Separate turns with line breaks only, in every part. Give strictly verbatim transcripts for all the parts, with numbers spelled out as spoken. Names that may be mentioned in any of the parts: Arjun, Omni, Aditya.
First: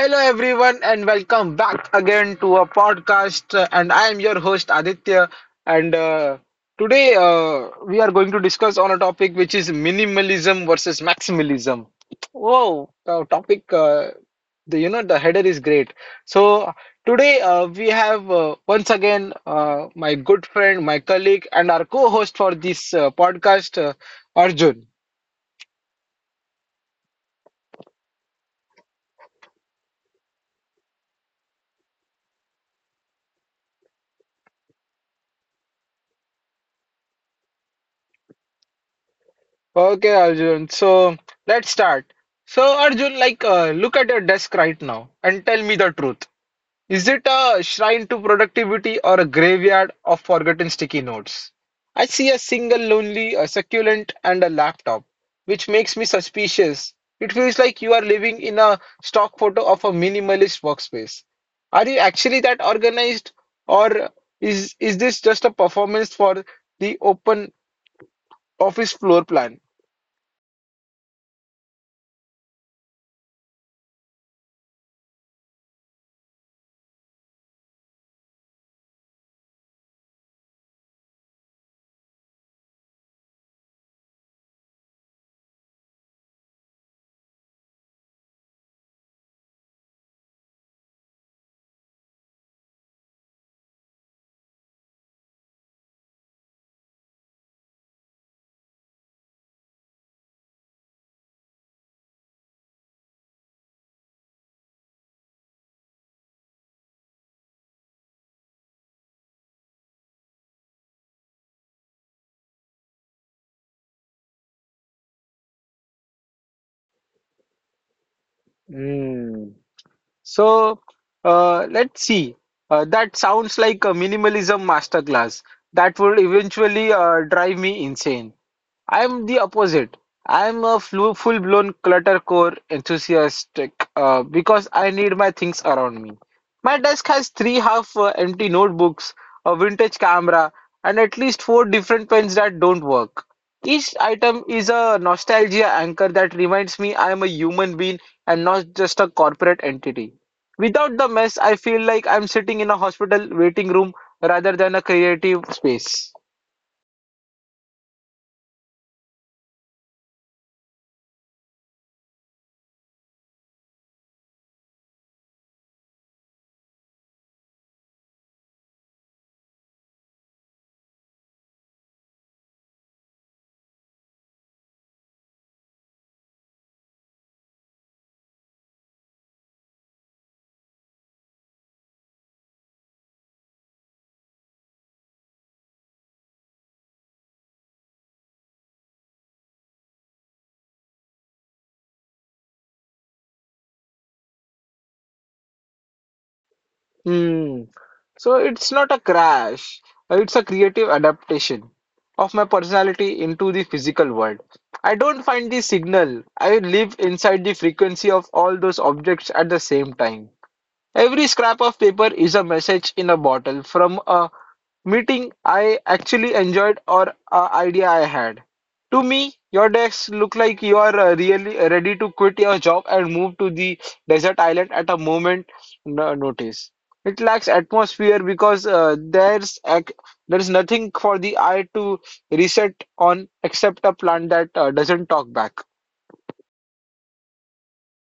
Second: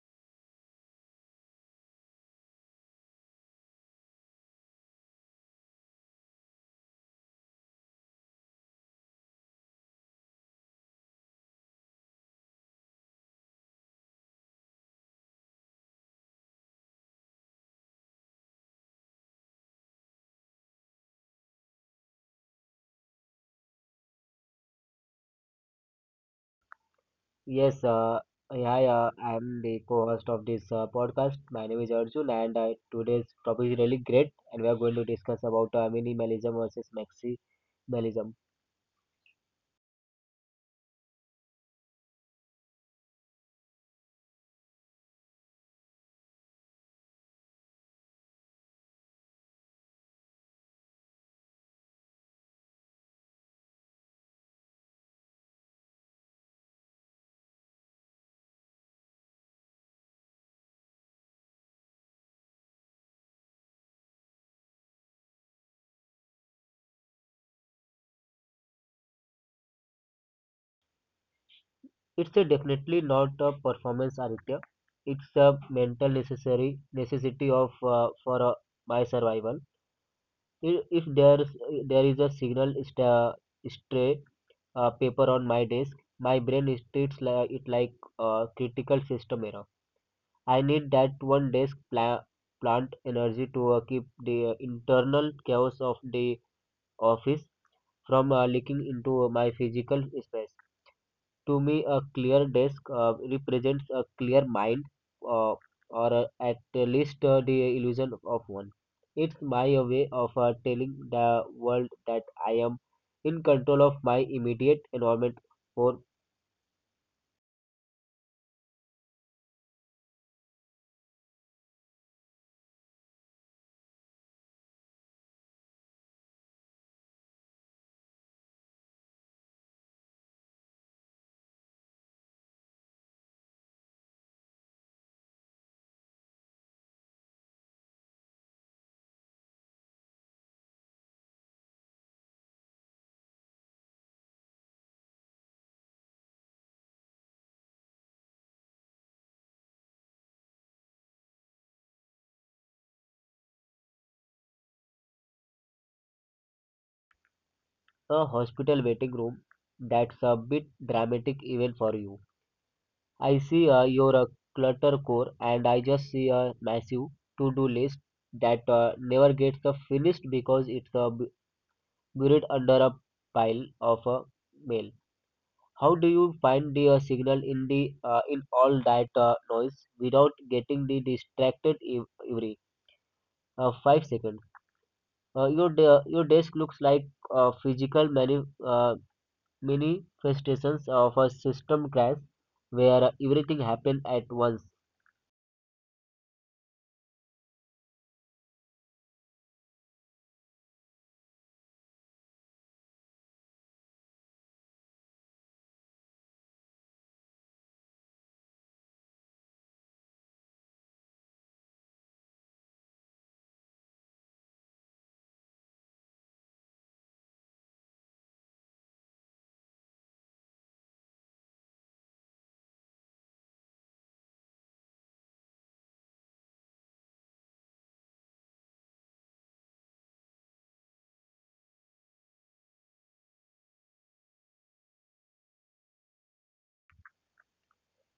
hello everyone, and welcome back again to a podcast. uh, And I am your host Aditya. And uh, today uh, we are going to discuss on a topic which is minimalism versus maximalism. Whoa, the topic! Uh, the you know the header is great. So today uh, we have uh, once again uh, my good friend, my colleague, and our co-host for this uh, podcast, uh, Arjun.
Yes, uh, yeah, yeah, I'm the co-host of this uh, podcast. My name is Arjun, and uh, today's topic is really great, and we are going to discuss about uh, minimalism versus maximalism.
Okay, Arjun. So let's start. So Arjun, like, uh, look at your desk right now and tell me the truth. Is it a shrine to productivity or a graveyard of forgotten sticky notes? I see a single lonely, a succulent, and a laptop, which makes me suspicious. It feels like you are living in a stock photo of a minimalist workspace. Are you actually that organized, or is is this just a performance for the open office floor plan?
It's uh, definitely not a performance art. It's a mental necessary necessity of uh, for uh, my survival. If, if there's there is a signal sta stray uh, paper on my desk, my brain treats like, it like a critical system error. I need that one desk pla- plant energy to uh, keep the uh, internal chaos of the office from uh, leaking into uh, my physical space. To me, a clear desk uh, represents a clear mind, uh, or uh, at least uh, the illusion of one. It's my uh, way of uh, telling the world that I am in control of my immediate environment. For
Hmm. So uh, let's see. Uh, that sounds like a minimalism masterclass that would eventually uh, drive me insane. I'm the opposite. I'm a flu full-blown cluttercore core enthusiastic uh, because I need my things around me. My desk has three half-empty notebooks, a vintage camera, and at least four different pens that don't work. Each item is a nostalgia anchor that reminds me I am a human being and not just a corporate entity. Without the mess, I feel like I'm sitting in a hospital waiting room rather than a creative space.
A hospital waiting room. That's a bit dramatic even for you. I see uh, your uh, clutter core, and I just see a massive to-do list that uh, never gets uh, finished because it's uh, bu- buried under a pile of uh, mail. How do you find the uh, signal in the uh, in all that uh, noise without getting the distracted ev- every uh, five seconds? Uh, your de- your desk looks like uh, physical mani- uh, manifestations of a system crash where everything happened at once.
Hmm. So it's not a crash, it's a creative adaptation of my personality into the physical world. I don't find the signal, I live inside the frequency of all those objects at the same time. Every scrap of paper is a message in a bottle from a meeting I actually enjoyed or an idea I had. To me, your decks look like you are uh, really ready to quit your job and move to the desert island at a moment no- notice. It lacks atmosphere because uh, there's ac- there's nothing for the eye to reset on except a plant that uh, doesn't talk back.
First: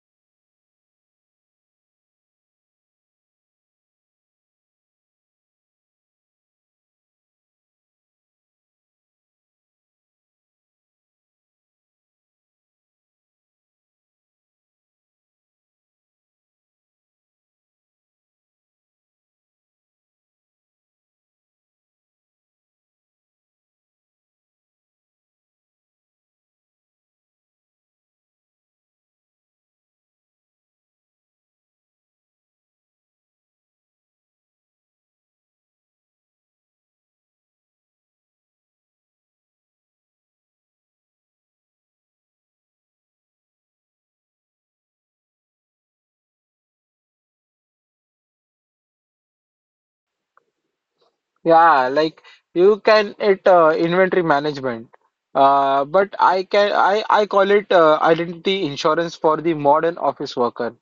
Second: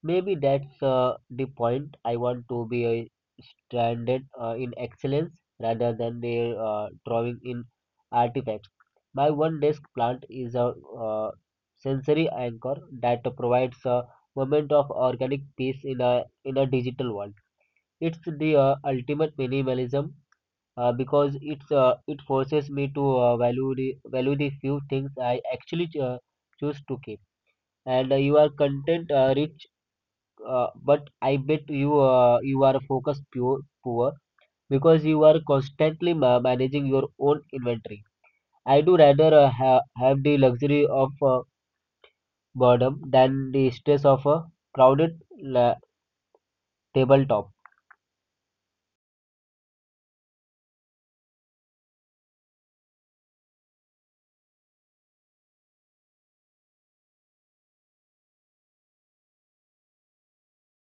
Maybe that's uh, the point. I want to be uh, stranded uh, in excellence rather than the uh, drawing in artifacts. My one desk plant is a uh, sensory anchor that provides a moment of organic peace in a in a digital world. It's the uh, ultimate minimalism uh, because it's uh, it forces me to uh, value the value the few things I actually uh, choose to keep. And uh, you are content uh, rich, uh, but I bet you uh, you are focused pure poor because you are constantly ma- managing your own inventory. I do rather uh, ha- have the luxury of uh, boredom than the stress of a crowded la- tabletop.
Yeah, like you can it uh, inventory management. Uh, but I can I, I call it uh, identity insurance for the modern office worker.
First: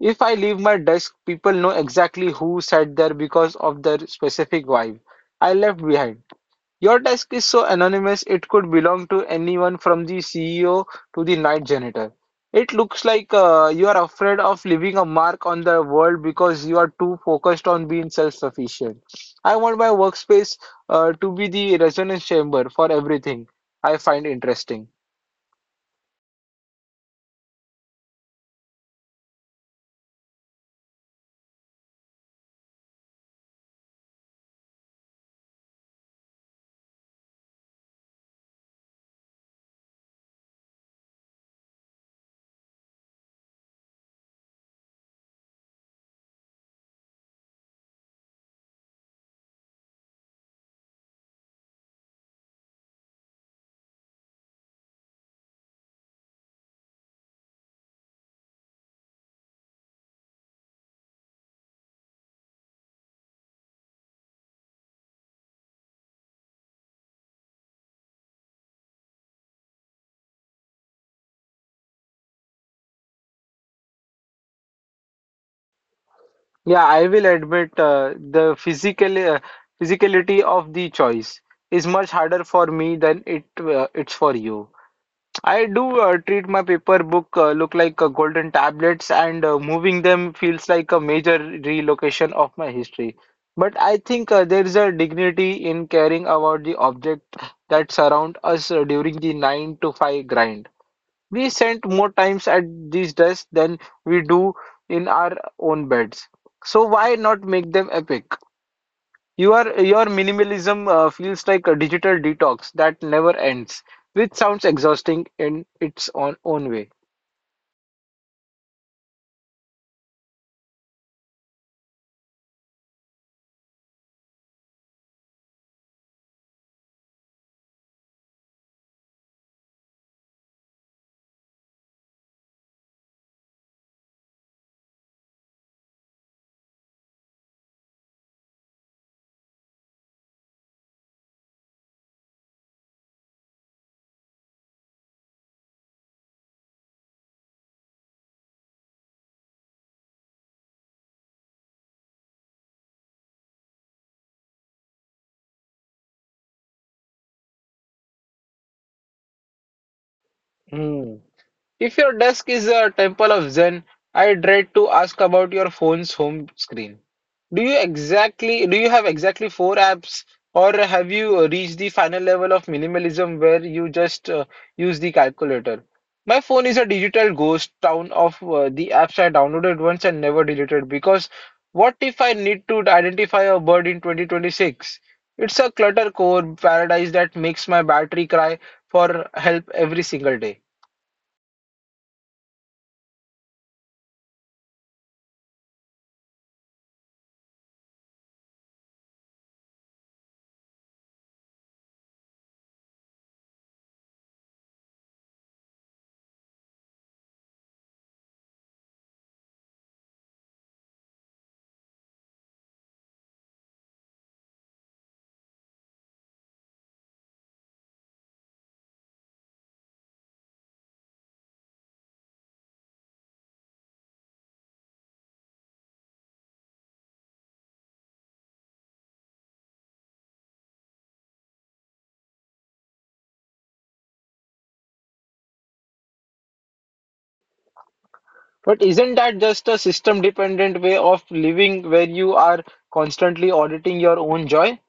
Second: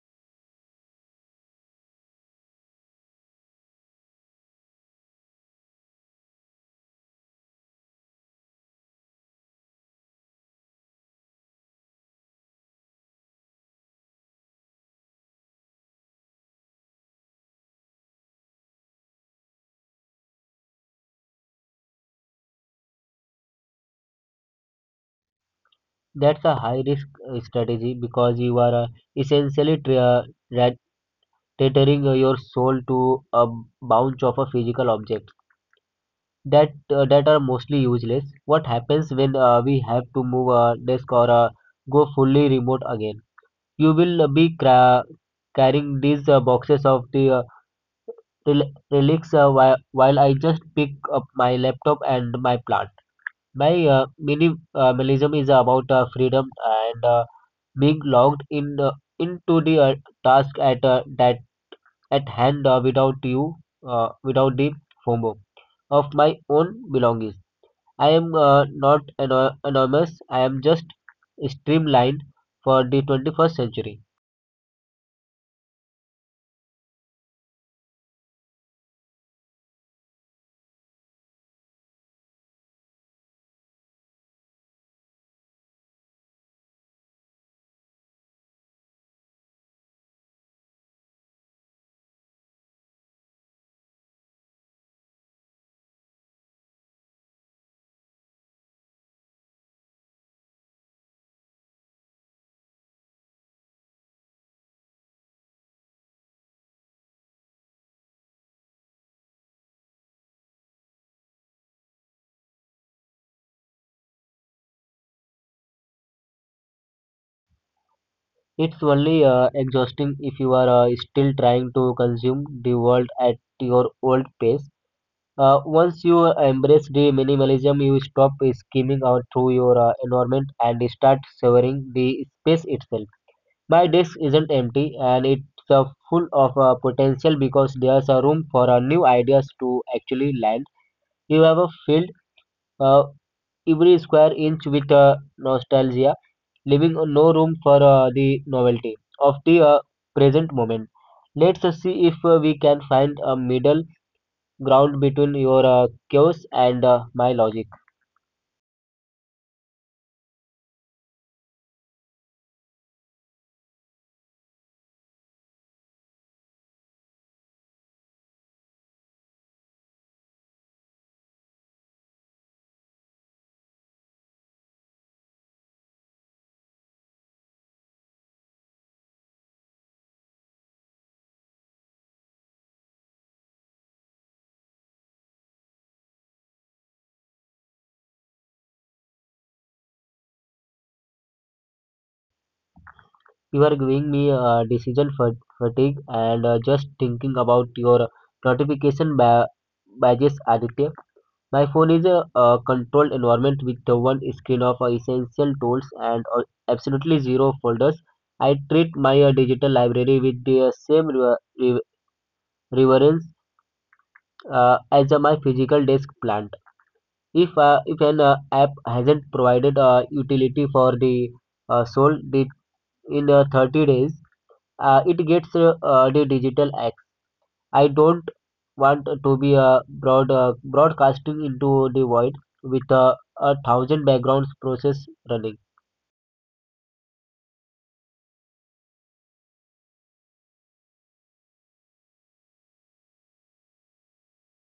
If I leave my desk, people know exactly who sat there because of their specific vibe I left behind. Your task is so anonymous it could belong to anyone from the C E O to the night janitor. It looks like uh, you are afraid of leaving a mark on the world because you are too focused on being self sufficient. I want my workspace uh, to be the resonance chamber for everything I find interesting.
That's a high risk uh, strategy because you are uh, essentially tra- uh, tethering uh, your soul to a bounce of a physical object that uh, that are mostly useless. What happens when uh, we have to move a desk or uh, go fully remote again? You will uh, be cra- carrying these uh, boxes of the uh, rel- relics, uh, while, while I just pick up my laptop and my plant. My uh, minimalism is about uh, freedom and uh, being logged in uh, into the uh, task at uh, that at hand uh, without you uh, without the FOMO of my own belongings. I am uh, not ano- anonymous. I am just streamlined for the twenty-first century.
Yeah, I will admit uh, the physical uh, physicality of the choice is much harder for me than it uh, it's for you. I do uh, treat my paper book uh, look like uh, golden tablets, and uh, moving them feels like a major relocation of my history. But I think uh, there is a dignity in caring about the object that surround us uh, during the nine to five grind. We spend more times at these desks than we do in our own beds. So why not make them epic? You are your minimalism uh, feels like a digital detox that never ends, which sounds exhausting in its own own way.
It's only uh, exhausting if you are uh, still trying to consume the world at your old pace. Uh, once you embrace the minimalism, you stop skimming out through your uh, environment and start savoring the space itself. My desk isn't empty, and it's uh, full of uh, potential because there's a room for uh, new ideas to actually land. You have a field uh, every square inch with uh, nostalgia, leaving no room for uh, the novelty of the uh, present moment. Let's uh, see if uh, we can find a middle ground between your uh, chaos and uh, my logic.
Hmm. If your desk is a temple of Zen, I dread to ask about your phone's home screen. Do you exactly do you have exactly four apps, or have you uh, reached the final level of minimalism where you just uh, use the calculator? My phone is a digital ghost town of uh, the apps I downloaded once and never deleted because what if I need to identify a bird in twenty twenty-six? It's a clutter core paradise that makes my battery cry for help every single day.
You are giving me uh, decision fatigue and uh, just thinking about your notification ba- badges, Aditya. My phone is a uh controlled environment with the one screen of uh, essential tools and uh, absolutely zero folders. I treat my uh, digital library with the uh, same rever- rever- reverence uh, as uh, my physical desk plant. If uh, if an uh, app hasn't provided uh, utility for the uh, soul di- in uh, thirty days, uh, it gets uh, uh, the digital. I don't want to be uh, broad, uh, broadcasting into the void with uh, a thousand backgrounds process running.
But isn't that just a system dependent way of living where you are constantly auditing your own joy?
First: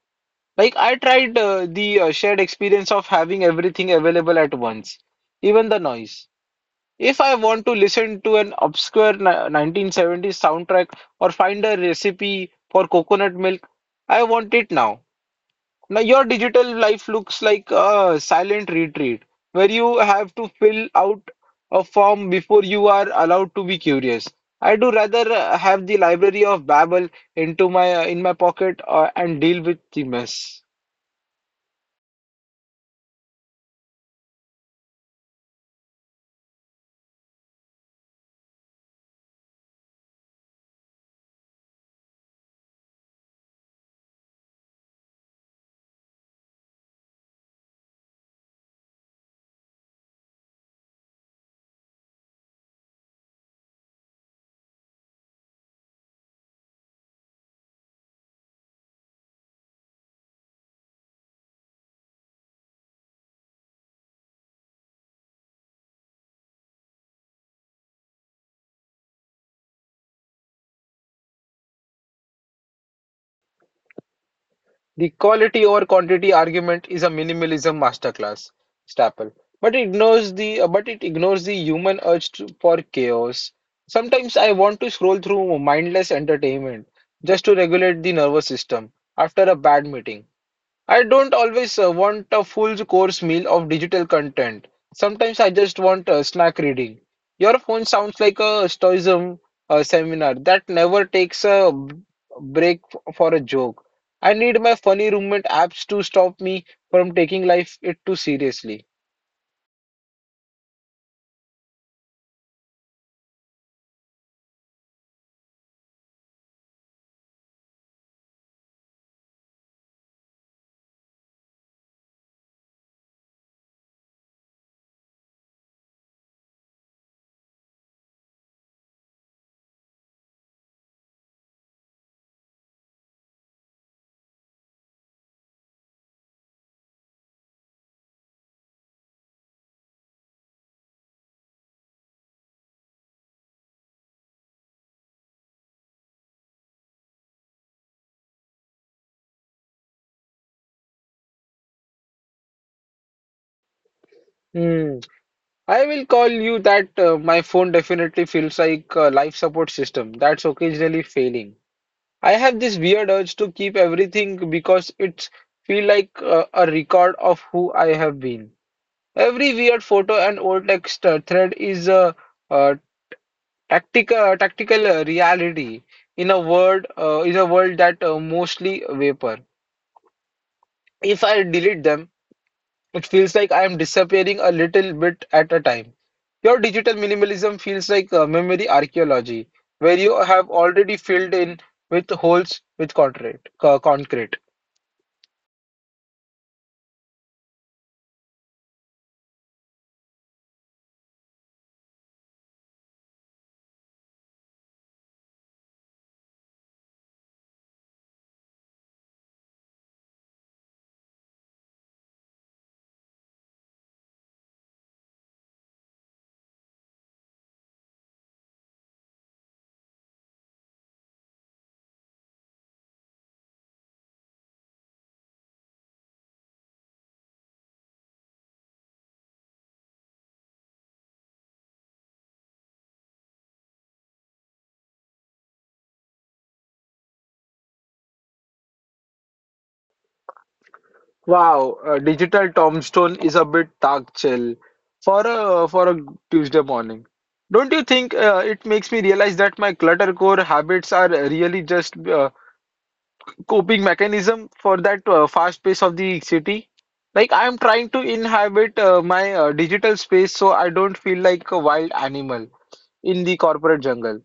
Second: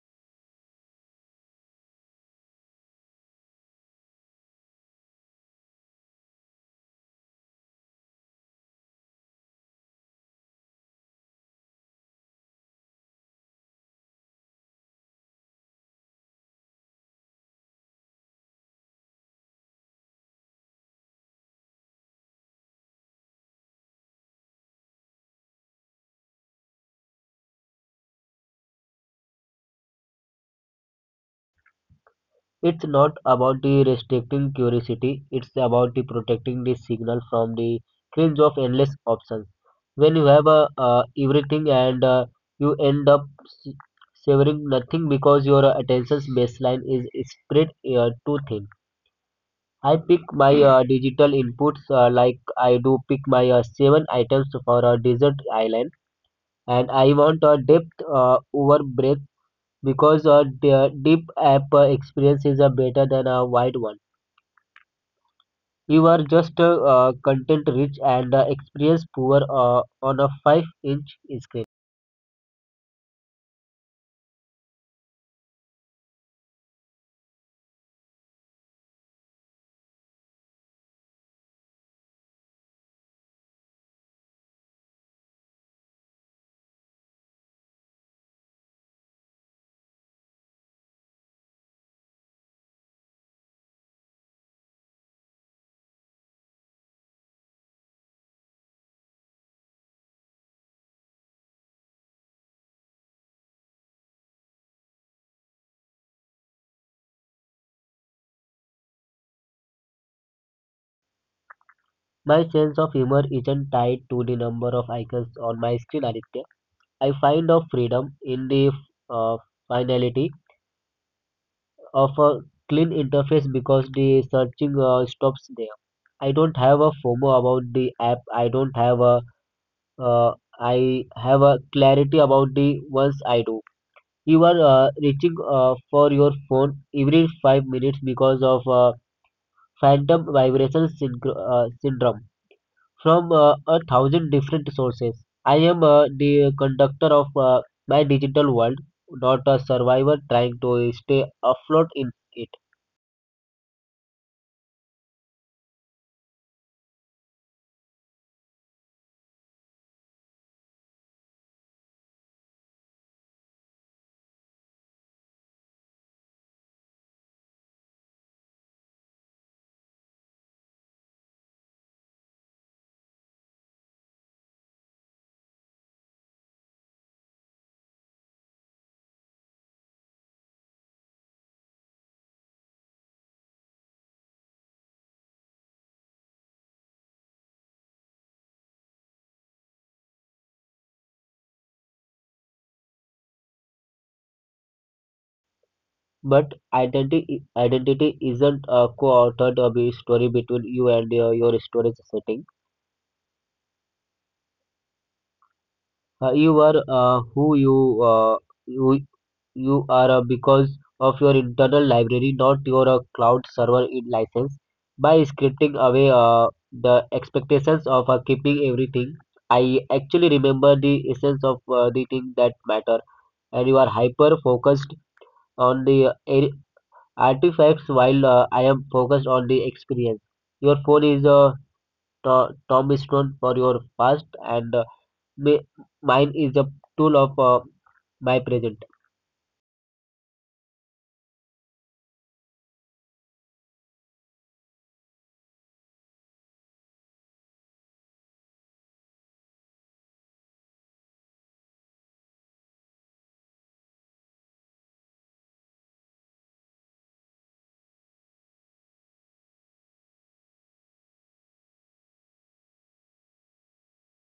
Like I tried uh, the uh, shared experience of having everything available at once, even the noise. If I want to listen to an obscure ni- nineteen seventies soundtrack or find a recipe for coconut milk, I want it now. Now your digital life looks like a silent retreat where you have to fill out a form before you are allowed to be curious. I do rather uh, have the library of Babel into my uh, in my pocket uh, and deal with the mess.
It's not about the restricting curiosity, it's about the protecting the signal from the cringe of endless options. When you have uh, uh, everything and uh, you end up s- savoring nothing because your attention's baseline is spread uh, too thin. I pick my uh, digital inputs uh, like I do pick my uh, seven items for a desert island, and I want a depth uh, over breadth because a de- deep app uh, experience is uh, better than a wide one. You are just uh, uh, content rich and uh, experience poor uh, on a five inch screen.
The quality over quantity argument is a minimalism masterclass, Staple, but it ignores the uh, but it ignores the human urge to, for chaos. Sometimes I want to scroll through mindless entertainment just to regulate the nervous system after a bad meeting. I don't always uh, want a full course meal of digital content. Sometimes I just want uh, snack reading. Your phone sounds like a stoicism uh, seminar that never takes a b- break f- for a joke. I need my funny roommate apps to stop me from taking life it too seriously.
My sense of humor isn't tied to the number of icons on my screen, Aditya. I find a freedom in the uh, finality of a clean interface because the searching uh, stops there. I don't have a FOMO about the app. I don't have a uh, I have a clarity about the ones I do. You are uh, reaching uh, for your phone every five minutes because of uh, phantom vibration syncro- uh, syndrome from uh, a thousand different sources. I am uh, the conductor of uh, my digital world, not a survivor trying to stay afloat in it.
Hmm. I will call you that uh, my phone definitely feels like a life support system that's occasionally failing. I have this weird urge to keep everything because it's feel like uh, a record of who I have been. Every weird photo and old text uh, thread is a, uh tactical tactical uh, reality in a world uh, in a world that uh, mostly vapor. If I delete them, it feels like I am disappearing a little bit at a time. Your digital minimalism feels like uh, memory archaeology, where you have already filled in with holes with concrete. Uh, concrete.
But identity identity isn't a co-authored uh, story between you and uh, your storage setting. Uh, you are uh, who you uh, you you are uh, because of your internal library, not your uh, cloud server in license. By scripting away uh, the expectations of uh, keeping everything, I actually remember the essence of uh, the thing that matter, and you are hyper focused on the artifacts while uh, I am focused on the experience. Your phone is a to- tombstone for your past, and uh, mi- mine is a tool of uh, my present.
Wow, uh, digital tombstone is a bit dark chill for a for a Tuesday morning. Don't you think uh, it makes me realize that my clutter core habits are really just uh, coping mechanism for that uh, fast pace of the city? Like I am trying to inhabit uh, my uh, digital space so I don't feel like a wild animal in the corporate jungle.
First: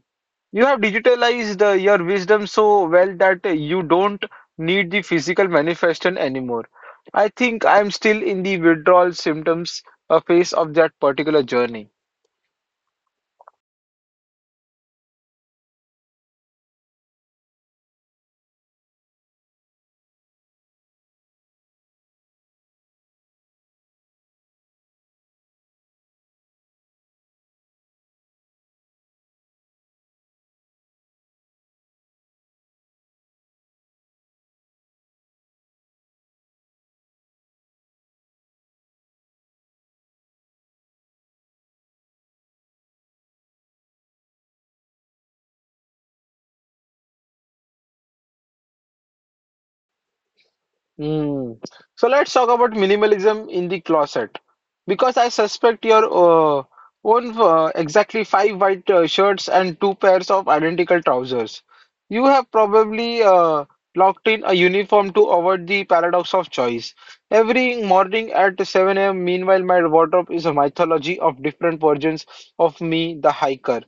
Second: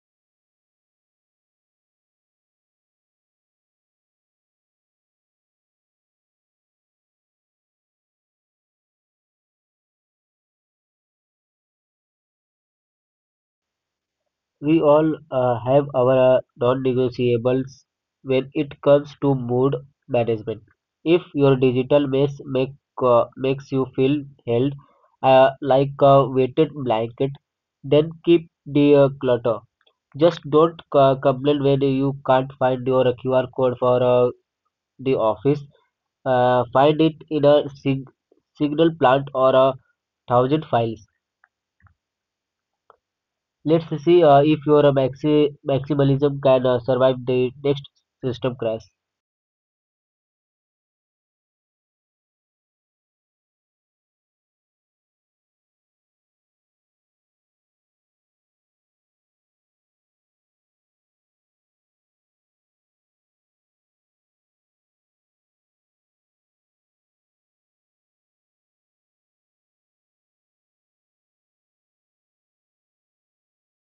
You have digitalized uh, your wisdom so well that uh, you don't need the physical manifestation anymore. I think I'm still in the withdrawal symptoms uh, phase of that particular journey.
We all uh, have our uh, non negotiables when it comes to mood management. If your digital mess make, uh, makes you feel held uh, like a weighted blanket, then keep the uh, clutter. Just don't co- complain when you can't find your Q R code for uh, the office. Uh, find it in a sig- signal plant or a thousand files. Let's see uh, if your maxi- maximalism can uh, survive the next system crash.
Mm. So let's talk about minimalism in the closet because I suspect your uh, own uh, exactly five white uh, shirts and two pairs of identical trousers. You have probably uh, locked in a uniform to avoid the paradox of choice. Every morning at seven a m, meanwhile, my wardrobe is a mythology of different versions of me, the hiker.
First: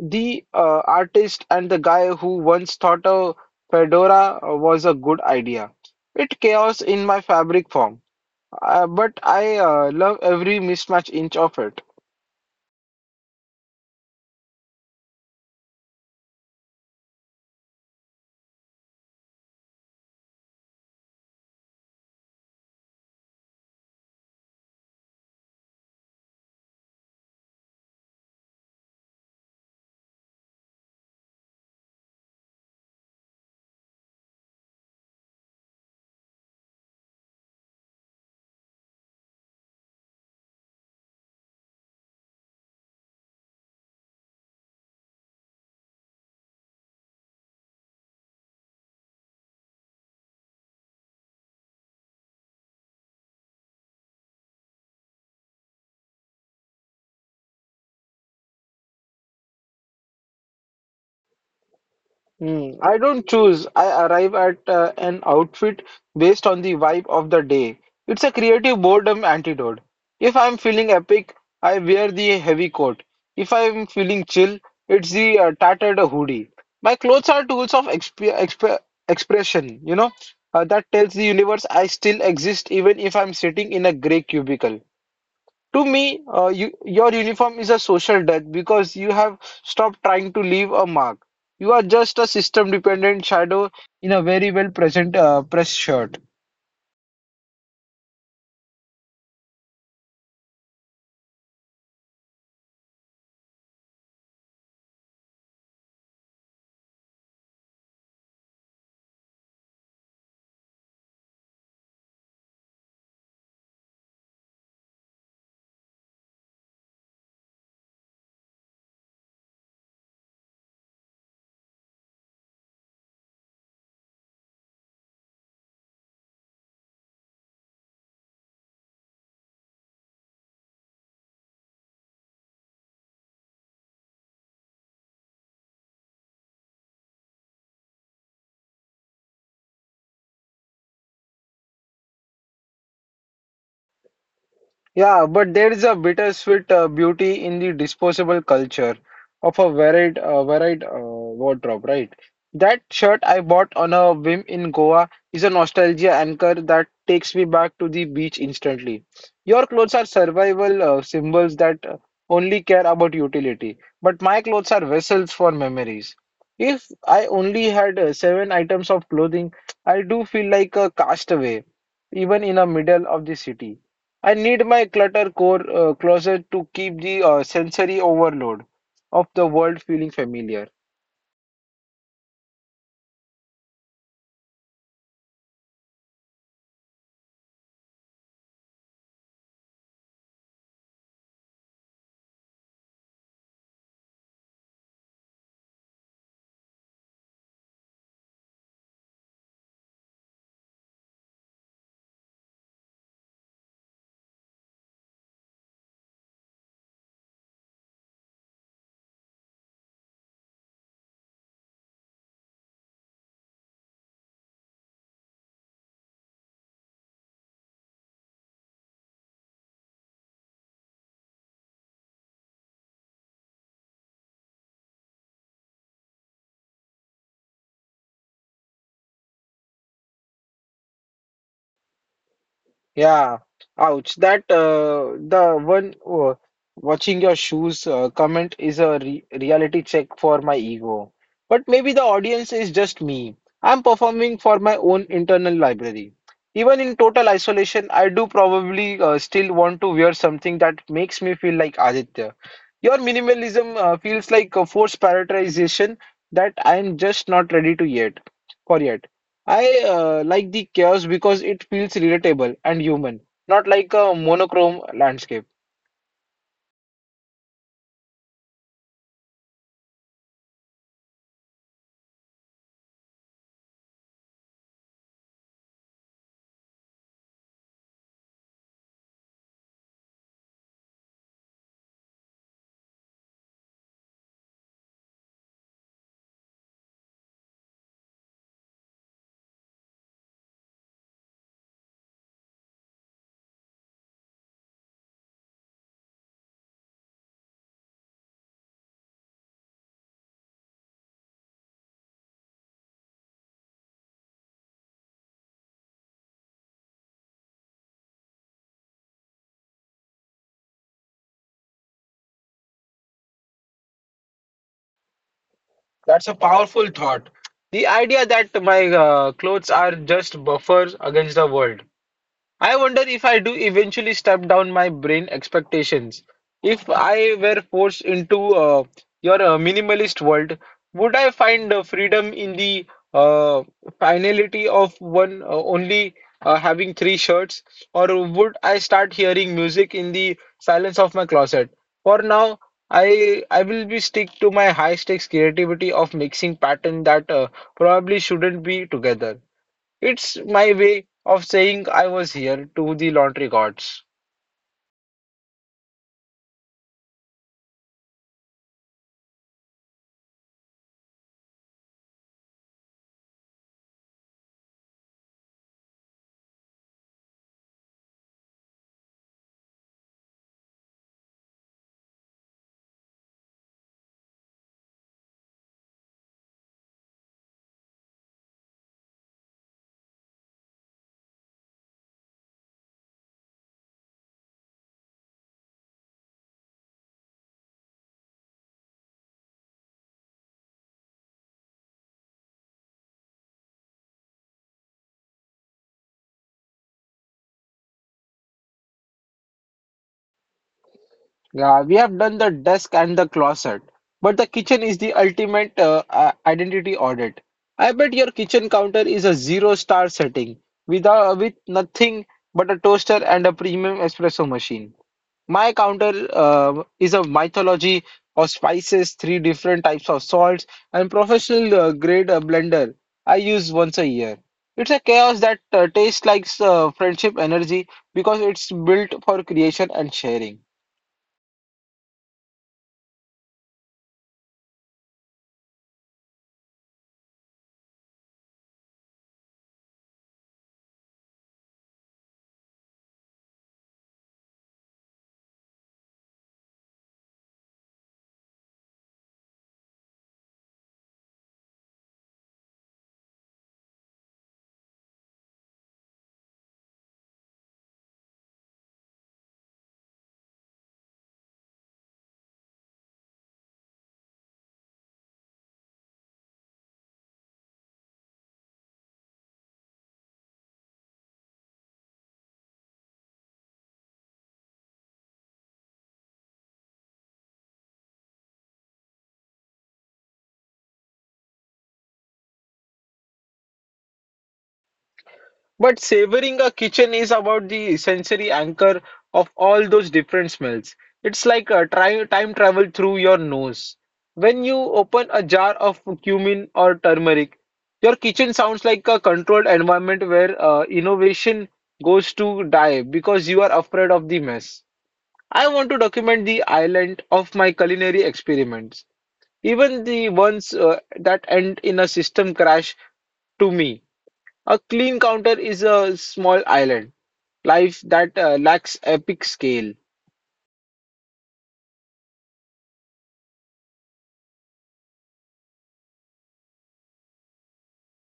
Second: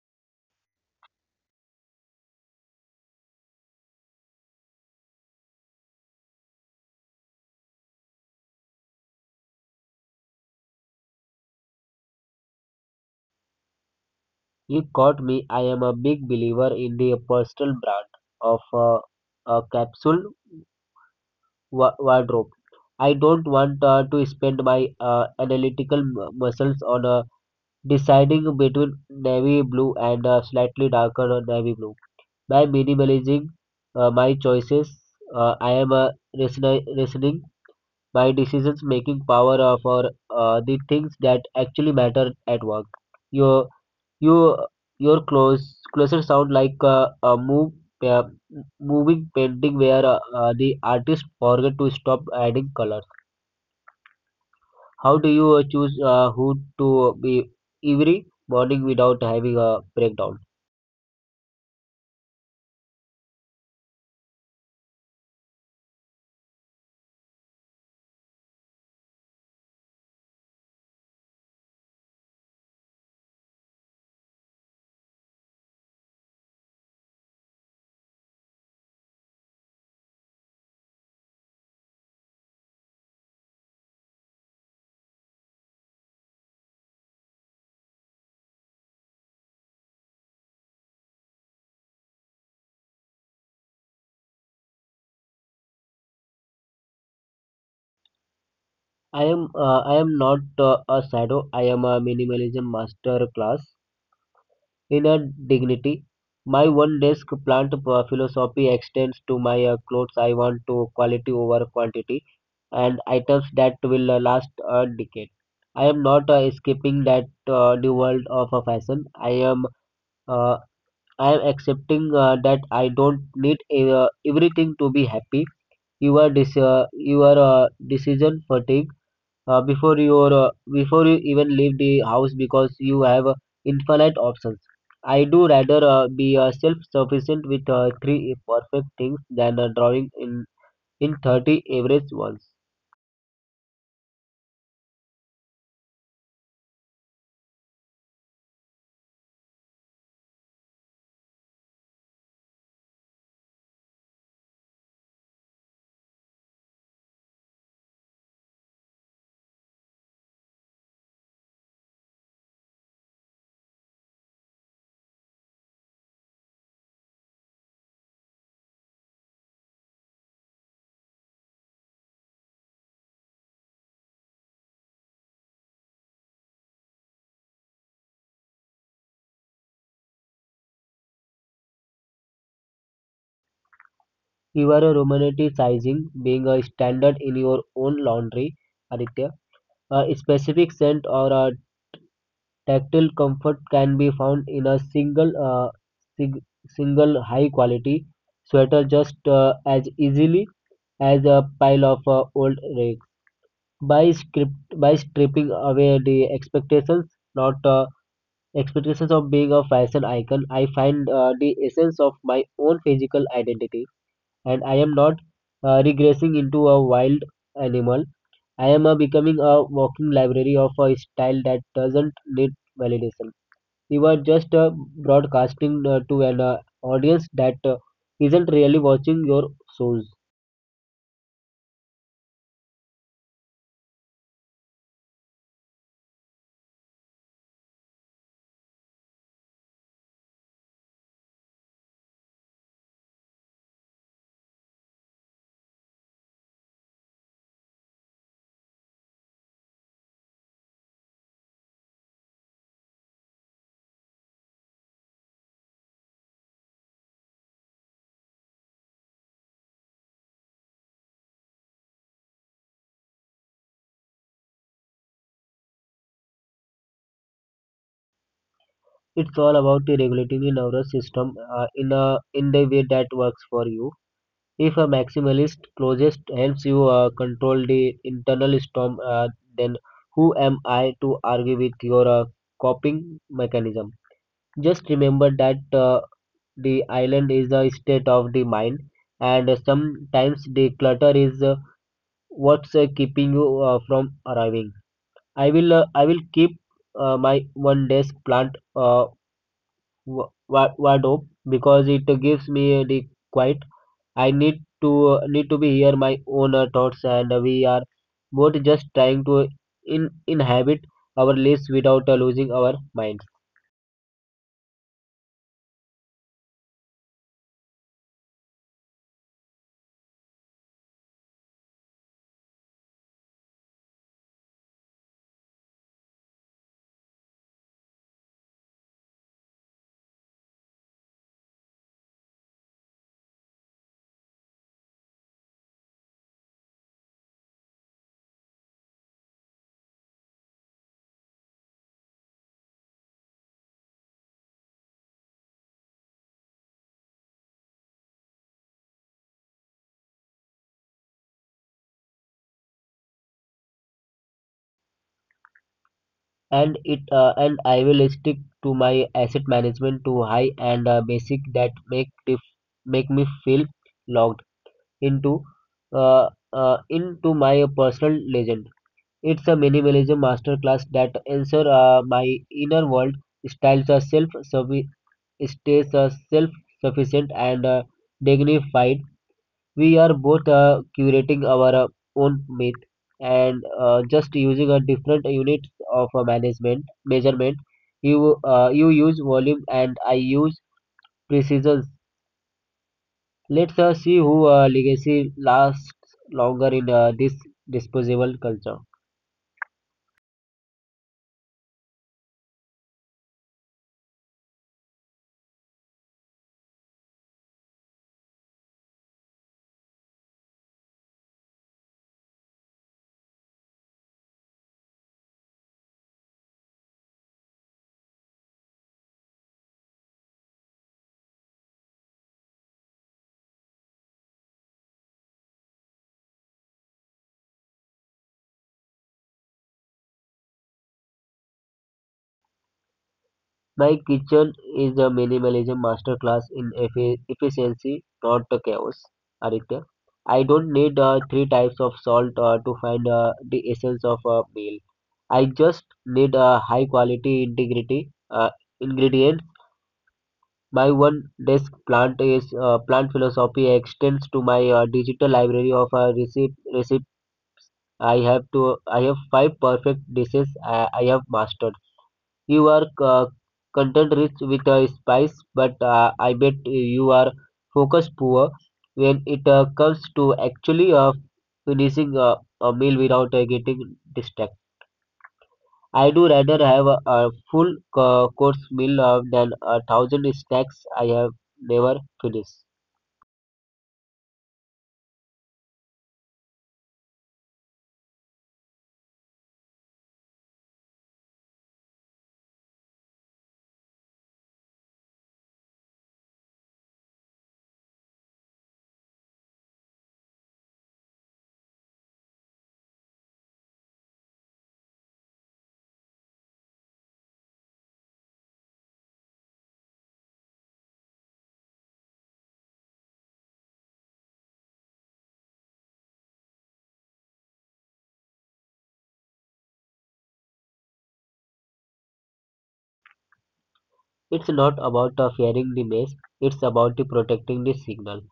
The uh, artist and the guy who once thought a fedora was a good idea. It chaos in my fabric form, uh, but I uh, love every mismatch inch of it.
You caught me. I am a big believer in the personal brand of uh, a capsule wa- wardrobe. I don't want uh, to spend my uh, analytical mu- muscles on a deciding between navy blue and a slightly darker navy blue. By minimalizing uh, my choices, uh, I am uh, reasoning my decisions making power uh, for uh, the things that actually matter at work. Your you your clothes closer sound like uh, a move uh, moving painting where uh, uh, the artist forget to stop adding colors. How do you uh, choose uh, who to be every morning without having a breakdown?
Hmm, I don't choose. I arrive at uh, an outfit based on the vibe of the day. It's a creative boredom antidote. If I'm feeling epic, I wear the heavy coat. If I'm feeling chill, it's the uh, tattered hoodie. My clothes are tools of exp exp expression, you know, uh, that tells the universe I still exist even if I'm sitting in a gray cubicle. To me, uh, you, your uniform is a social death because you have stopped trying to leave a mark. You are just a system-dependent shadow in a very well-present uh, press shirt.
I am uh, I am not uh, a shadow. I am a minimalism master class in a dignity. My one desk plant uh, philosophy extends to my uh, clothes. I want to quality over quantity, and items that will uh, last a decade. I am not uh, escaping that uh, new world of a fashion. I am uh, I am accepting uh, that I don't need uh, everything to be happy. You are dis- uh, you are uh, decision fatigue uh, before your uh, before you even leave the house because you have uh, infinite options. I do rather uh, be uh, self-sufficient with uh, three perfect things than uh, drawing in in thirty average ones.
Yeah, but there is a bittersweet uh, beauty in the disposable culture of a varied, uh, varied uh, wardrobe, right? That shirt I bought on a whim in Goa is a nostalgia anchor that takes me back to the beach instantly. Your clothes are survival uh, symbols that uh, only care about utility, but my clothes are vessels for memories. If I only had uh, seven items of clothing, I do feel like a castaway, even in the middle of the city. I need my clutter core uh, closet to keep the uh, sensory overload of the world feeling familiar.
You are uh, romanticizing being a standard in your own laundry, Aditya. A specific scent or a tactile comfort can be found in a single uh, sig- single high quality sweater just uh, as easily as a pile of uh, old rags, by script by stripping away the expectations, not uh, expectations of being a fashion icon. I find uh, the essence of my own physical identity, and I am not uh, regressing into a wild animal. I am uh, becoming a walking library of a style that doesn't need validation. You are just uh, broadcasting uh, to an uh, audience that uh, isn't really watching your shows.
Yeah, ouch. That uh, the one uh, watching your shoes uh, comment is a re reality check for my ego. But maybe the audience is just me. I'm performing for my own internal library. Even in total isolation, I do probably uh, still want to wear something that makes me feel like Aditya. Your minimalism uh, feels like a forced prioritization that I'm just not ready to yet for yet. I uh, like the chaos because it feels relatable and human, not like a monochrome landscape.
It's all about the regulating the nervous system uh, in a in the way that works for you. If a maximalist closest helps you uh, control the internal storm, uh, then who am I to argue with your uh, coping mechanism? Just remember that uh, the island is a state of the mind, and sometimes the clutter is uh, what's uh, keeping you uh, from arriving. i will uh, I will keep uh, my one desk plant uh, wa- wa- wardrobe because it gives me the quiet. I need to need to be here my own uh, thoughts, and we are both just trying to in inhabit our lives without uh, losing our minds.
That's a powerful thought. The idea that my uh, clothes are just buffers against the world. I wonder if I do eventually step down my brain expectations. If I were forced into uh, your uh, minimalist world, would I find uh, freedom in the uh, finality of one uh, only uh, having three shirts, or would I start hearing music in the silence of my closet? For now, I I will be stick to my high stakes creativity of mixing pattern that uh, probably shouldn't be together. It's my way of saying I was here to the laundry gods.
And it uh, and I will stick to my asset management to high and uh, basic that make dif- make me feel logged into uh, uh, into my personal legend. It's a minimalism masterclass that answers uh, my inner world, styles are self stays are self-sufficient and uh, dignified. We are both uh, curating our uh, own myth and uh, just using a different unit of uh, management measurement. You uh, you use volume and I use precision. Let's uh, see who uh, legacy lasts longer in uh, this disposable culture.
Yeah, we have done the desk and the closet, but the kitchen is the ultimate uh, i- identity audit. I bet your kitchen counter is a zero star setting without with nothing but a toaster and a premium espresso machine. My counter uh, is a mythology of spices, three different types of salts, and professional uh, grade uh, blender I use once a year. It's a chaos that uh, tastes like uh, friendship energy because it's built for creation and sharing.
My kitchen is a minimalism masterclass in effi- efficiency, not the chaos. Aditya, I don't need uh, three types of salt uh, to find uh, the essence of a meal. I just need a high quality integrity uh, ingredient. My one desk plant is uh, plant philosophy extends to my uh, digital library of uh, receipt receipt. I have to I have five perfect dishes I, I have mastered. You are uh, content-rich with uh, spice, but uh, I bet you are focus-poor when it uh, comes to actually uh, finishing uh, a meal without uh, getting distracted. I do rather have a, a full uh, course meal uh, than a thousand snacks I have never finished.
But savoring a kitchen is about the sensory anchor of all those different smells. It's like a tri time travel through your nose. When you open a jar of cumin or turmeric, your kitchen sounds like a controlled environment where uh, innovation goes to die because you are afraid of the mess. I want to document the island of my culinary experiments, even the ones uh, that end in a system crash to me. A clean counter is a small island life that uh, lacks epic scale.
It's not about uh, fearing the mess; it's about the protecting the signal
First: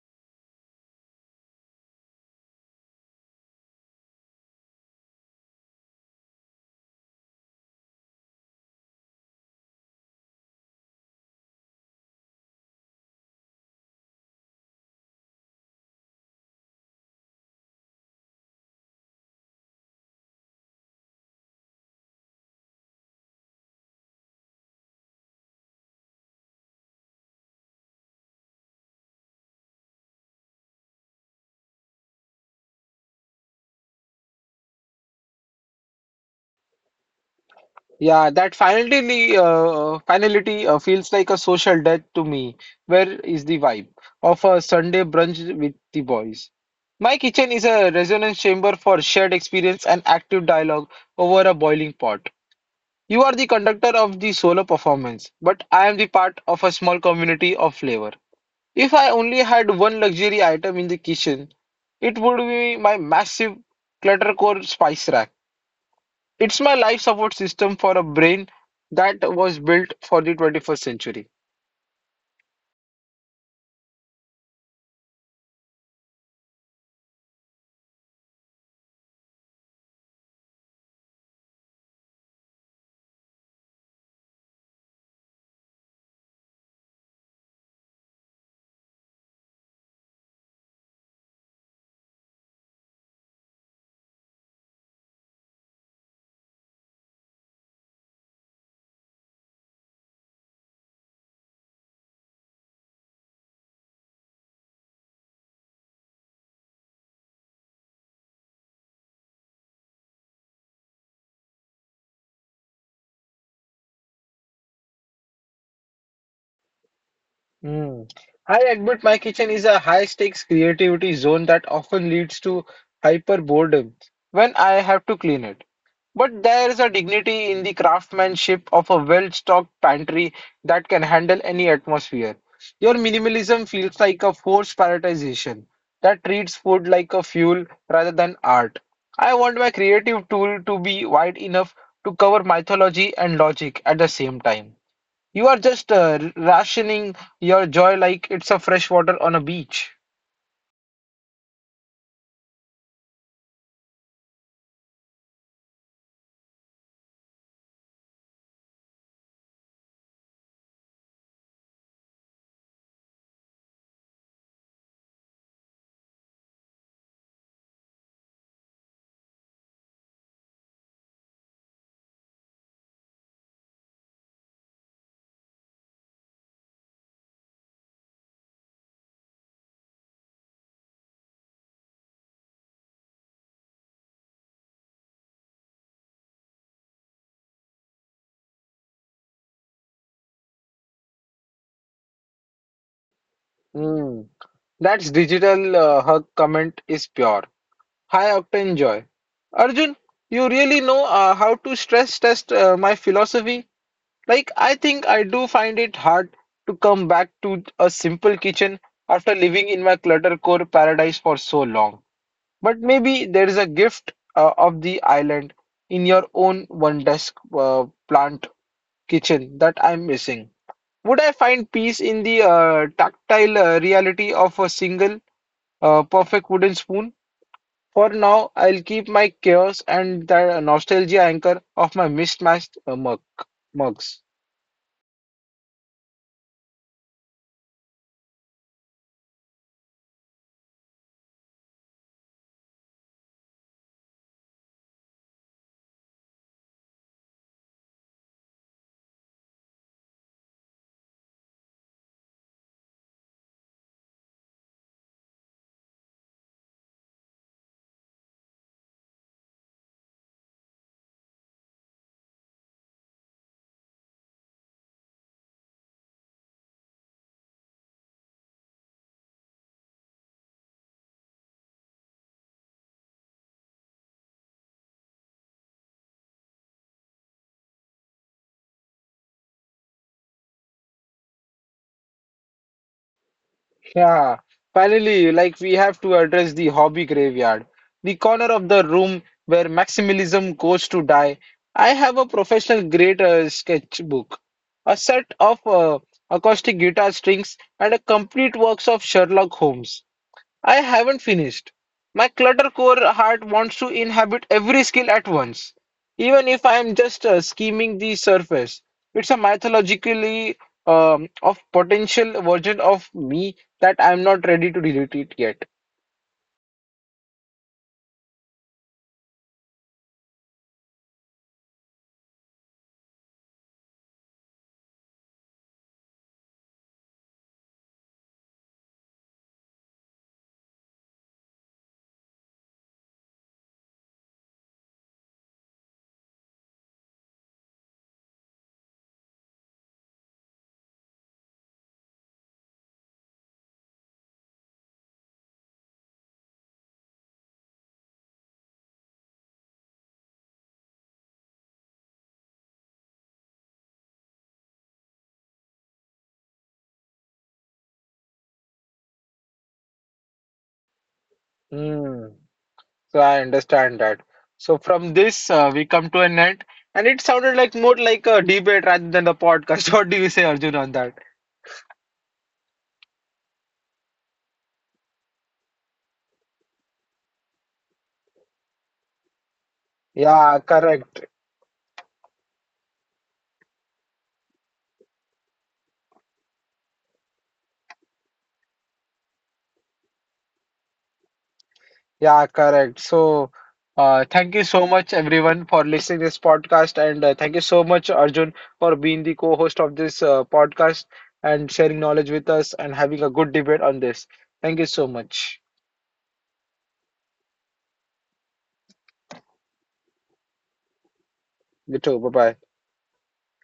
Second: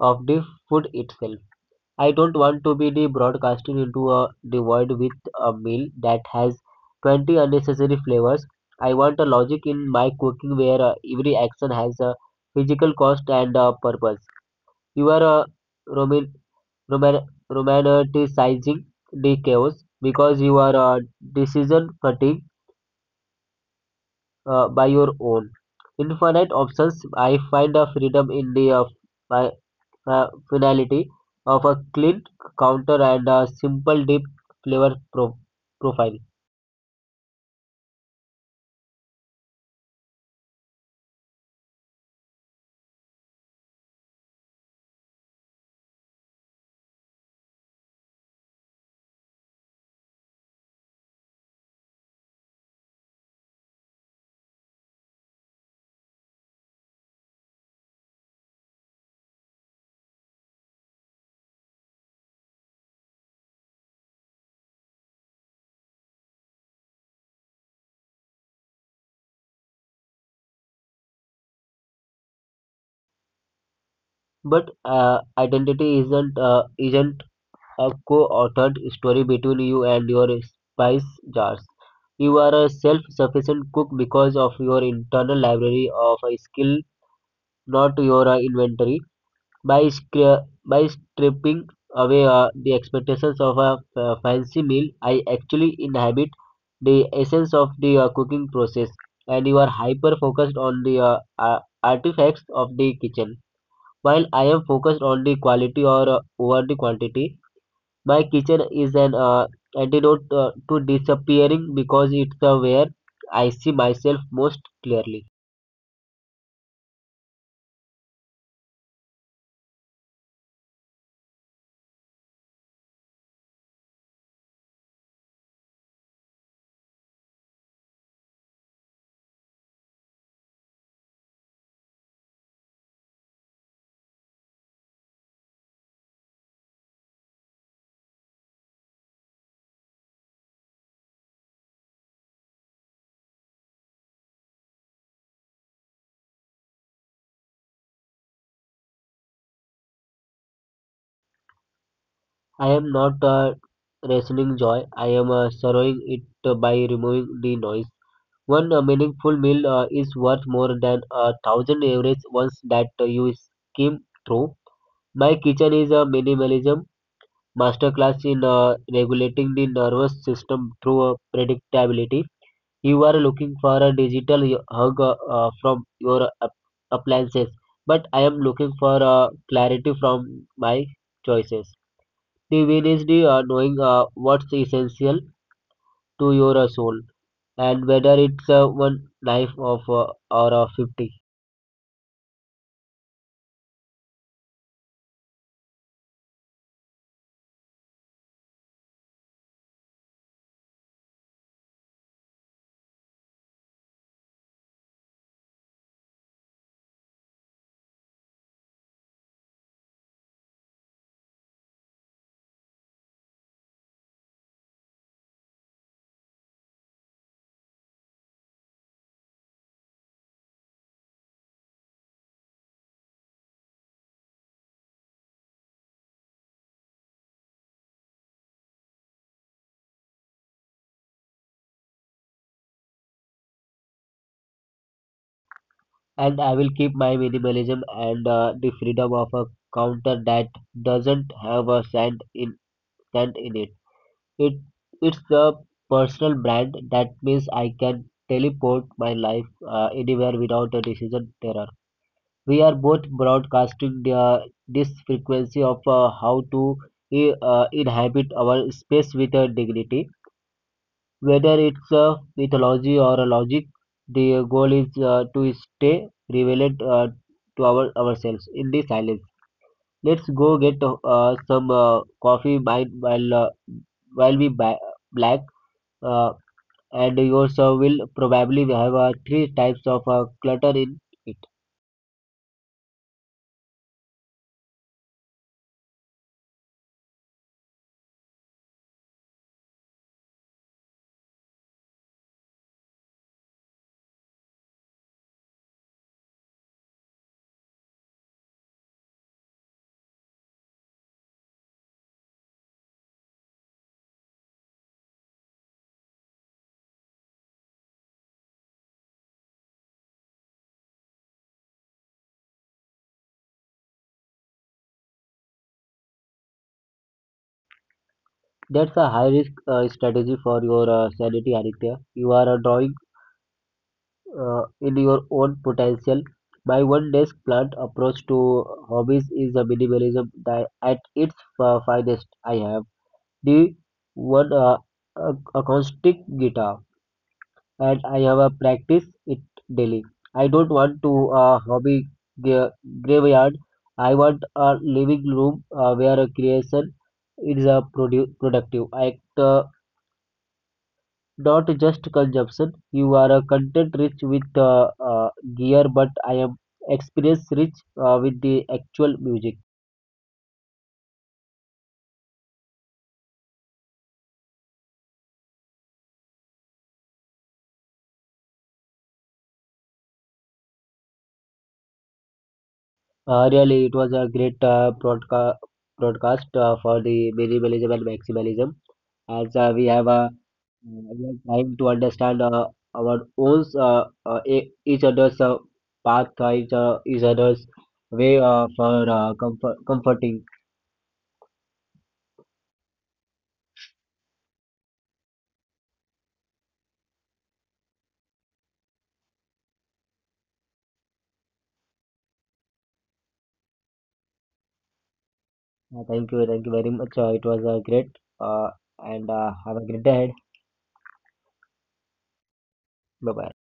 of the food itself. I don't want to be the broadcasting into a devoid with a meal that has twenty unnecessary flavors. I want a logic in my cooking where uh, every action has a physical cost and a purpose. You are uh, roman- roman- romanticizing the chaos because you are uh, decision fatigue uh, by your own. Infinite options, I find a freedom in the uh, my uh, finality of a clean counter and a simple deep flavor pro- profile.
Yeah, that finality, uh, finality uh, feels like a social death to me. Where is the vibe of a Sunday brunch with the boys? My kitchen is a resonance chamber for shared experience and active dialogue over a boiling pot. You are the conductor of the solo performance, but I am the part of a small community of flavor. If I only had one luxury item in the kitchen, it would be my massive cluttercore spice rack. It's my life support system for a brain that was built for the twenty-first century.
But uh, identity isn't uh, isn't a co-authored story between you and your spice jars. You are a self-sufficient cook because of your internal library of a skill, not your uh, inventory. by scra- by stripping away uh, the expectations of a f- fancy meal, I actually inhabit the essence of the uh, cooking process, and you are hyper focused on the uh, uh, artifacts of the kitchen. While I am focused on the quality or uh, over the quantity, my kitchen is an uh, antidote uh, to disappearing because it's uh, where I see myself most clearly.
Mm. I admit my kitchen is a high-stakes creativity zone that often leads to hyper boredom when I have to clean it. But there is a dignity in the craftsmanship of a well-stocked pantry that can handle any atmosphere. Your minimalism feels like a forced prioritization that treats food like a fuel rather than art. I want my creative tool to be wide enough to cover mythology and logic at the same time. You are just uh, rationing your joy like it's a fresh water on a beach.
I am not uh, rationing joy, I am uh, sorrowing it uh, by removing the noise. One uh, meaningful meal uh, is worth more than a thousand average ones that uh, you skim through. My kitchen is a minimalism masterclass in uh, regulating the nervous system through uh, predictability. You are looking for a digital y- hug uh, uh, from your app- appliances, but I am looking for uh, clarity from my choices. The Divinity uh, knowing uh, what's essential to your uh, soul and whether it's uh, one knife of uh, or uh, fifty.
Mm. That's digital. Uh, her comment is pure. High octane joy. Arjun, you really know uh, how to stress test uh, my philosophy. Like, I think I do find it hard to come back to a simple kitchen after living in my cluttercore paradise for so long. But maybe there is a gift uh, of the island in your own one desk uh, plant kitchen that I'm missing? Would I find peace in the uh, tactile uh, reality of a single uh, perfect wooden spoon? For now, I'll keep my chaos and the nostalgia anchor of my mismatched uh, mug mugs.
And I will keep my minimalism and uh, the freedom of a counter that doesn't have a sand in sand in it it It's a personal brand that means I can teleport my life uh, anywhere without a decision there. We're both broadcasting the this frequency of uh, how to uh, inhabit our space with uh, dignity. Whether it's uh, mythology or logic, the goal is uh, to stay relevant uh, to our ourselves in the silence. Let's go get uh, some uh, coffee, mine while uh, while we ba- black, uh, and yours uh, will probably have uh, three types of uh, clutter in it.
Yeah, finally, like we have to address the hobby graveyard, the corner of the room where maximalism goes to die. I have a professional grade uh, sketchbook, a set of uh, acoustic guitar strings, and a complete works of Sherlock Holmes. I haven't finished. My clutter-core heart wants to inhabit every skill at once, even if I am just uh, skimming the surface. It's a mythologically um, of potential version of me that I'm not ready to delete it yet.
That's a high risk uh, strategy for your uh, sanity, Aditya. You are uh, drawing uh, in your own potential. My one desk plant approach to hobbies is a minimalism di- at its uh, finest. I have the one uh, a- acoustic guitar and I have a practice it daily. I don't want to uh, hobby gra- graveyard. I want a living room uh, where a creation is a produ- productive act. uh, Not just consumption. You are uh, content rich with uh, uh, gear, but I am experience rich uh, with the actual music.
Hmm. So I understand that. So from this, uh, we come to an end, and it sounded like more like a debate rather than a podcast. What do you say, Arjun, on that?
Uh, really, it was a great uh, broadca- broadcast uh, for the minimalism and maximalism, as uh, we have a
Yeah, correct.
we have time to understand uh, our own uh, uh, e- each other's uh, path, uh, each, uh, each other's way uh, for uh, comfort, comforting.
Yeah, correct. So, uh, thank you so much, everyone, for listening this podcast, and uh, thank you so much, Arjun, for being the co-host of this uh, podcast and sharing knowledge with us and having a good debate on this. Thank you so much.
Uh, thank you, thank you very much. Uh, it was uh, great, uh, and uh, have a great day ahead.
You too. Bye bye.
Bye bye.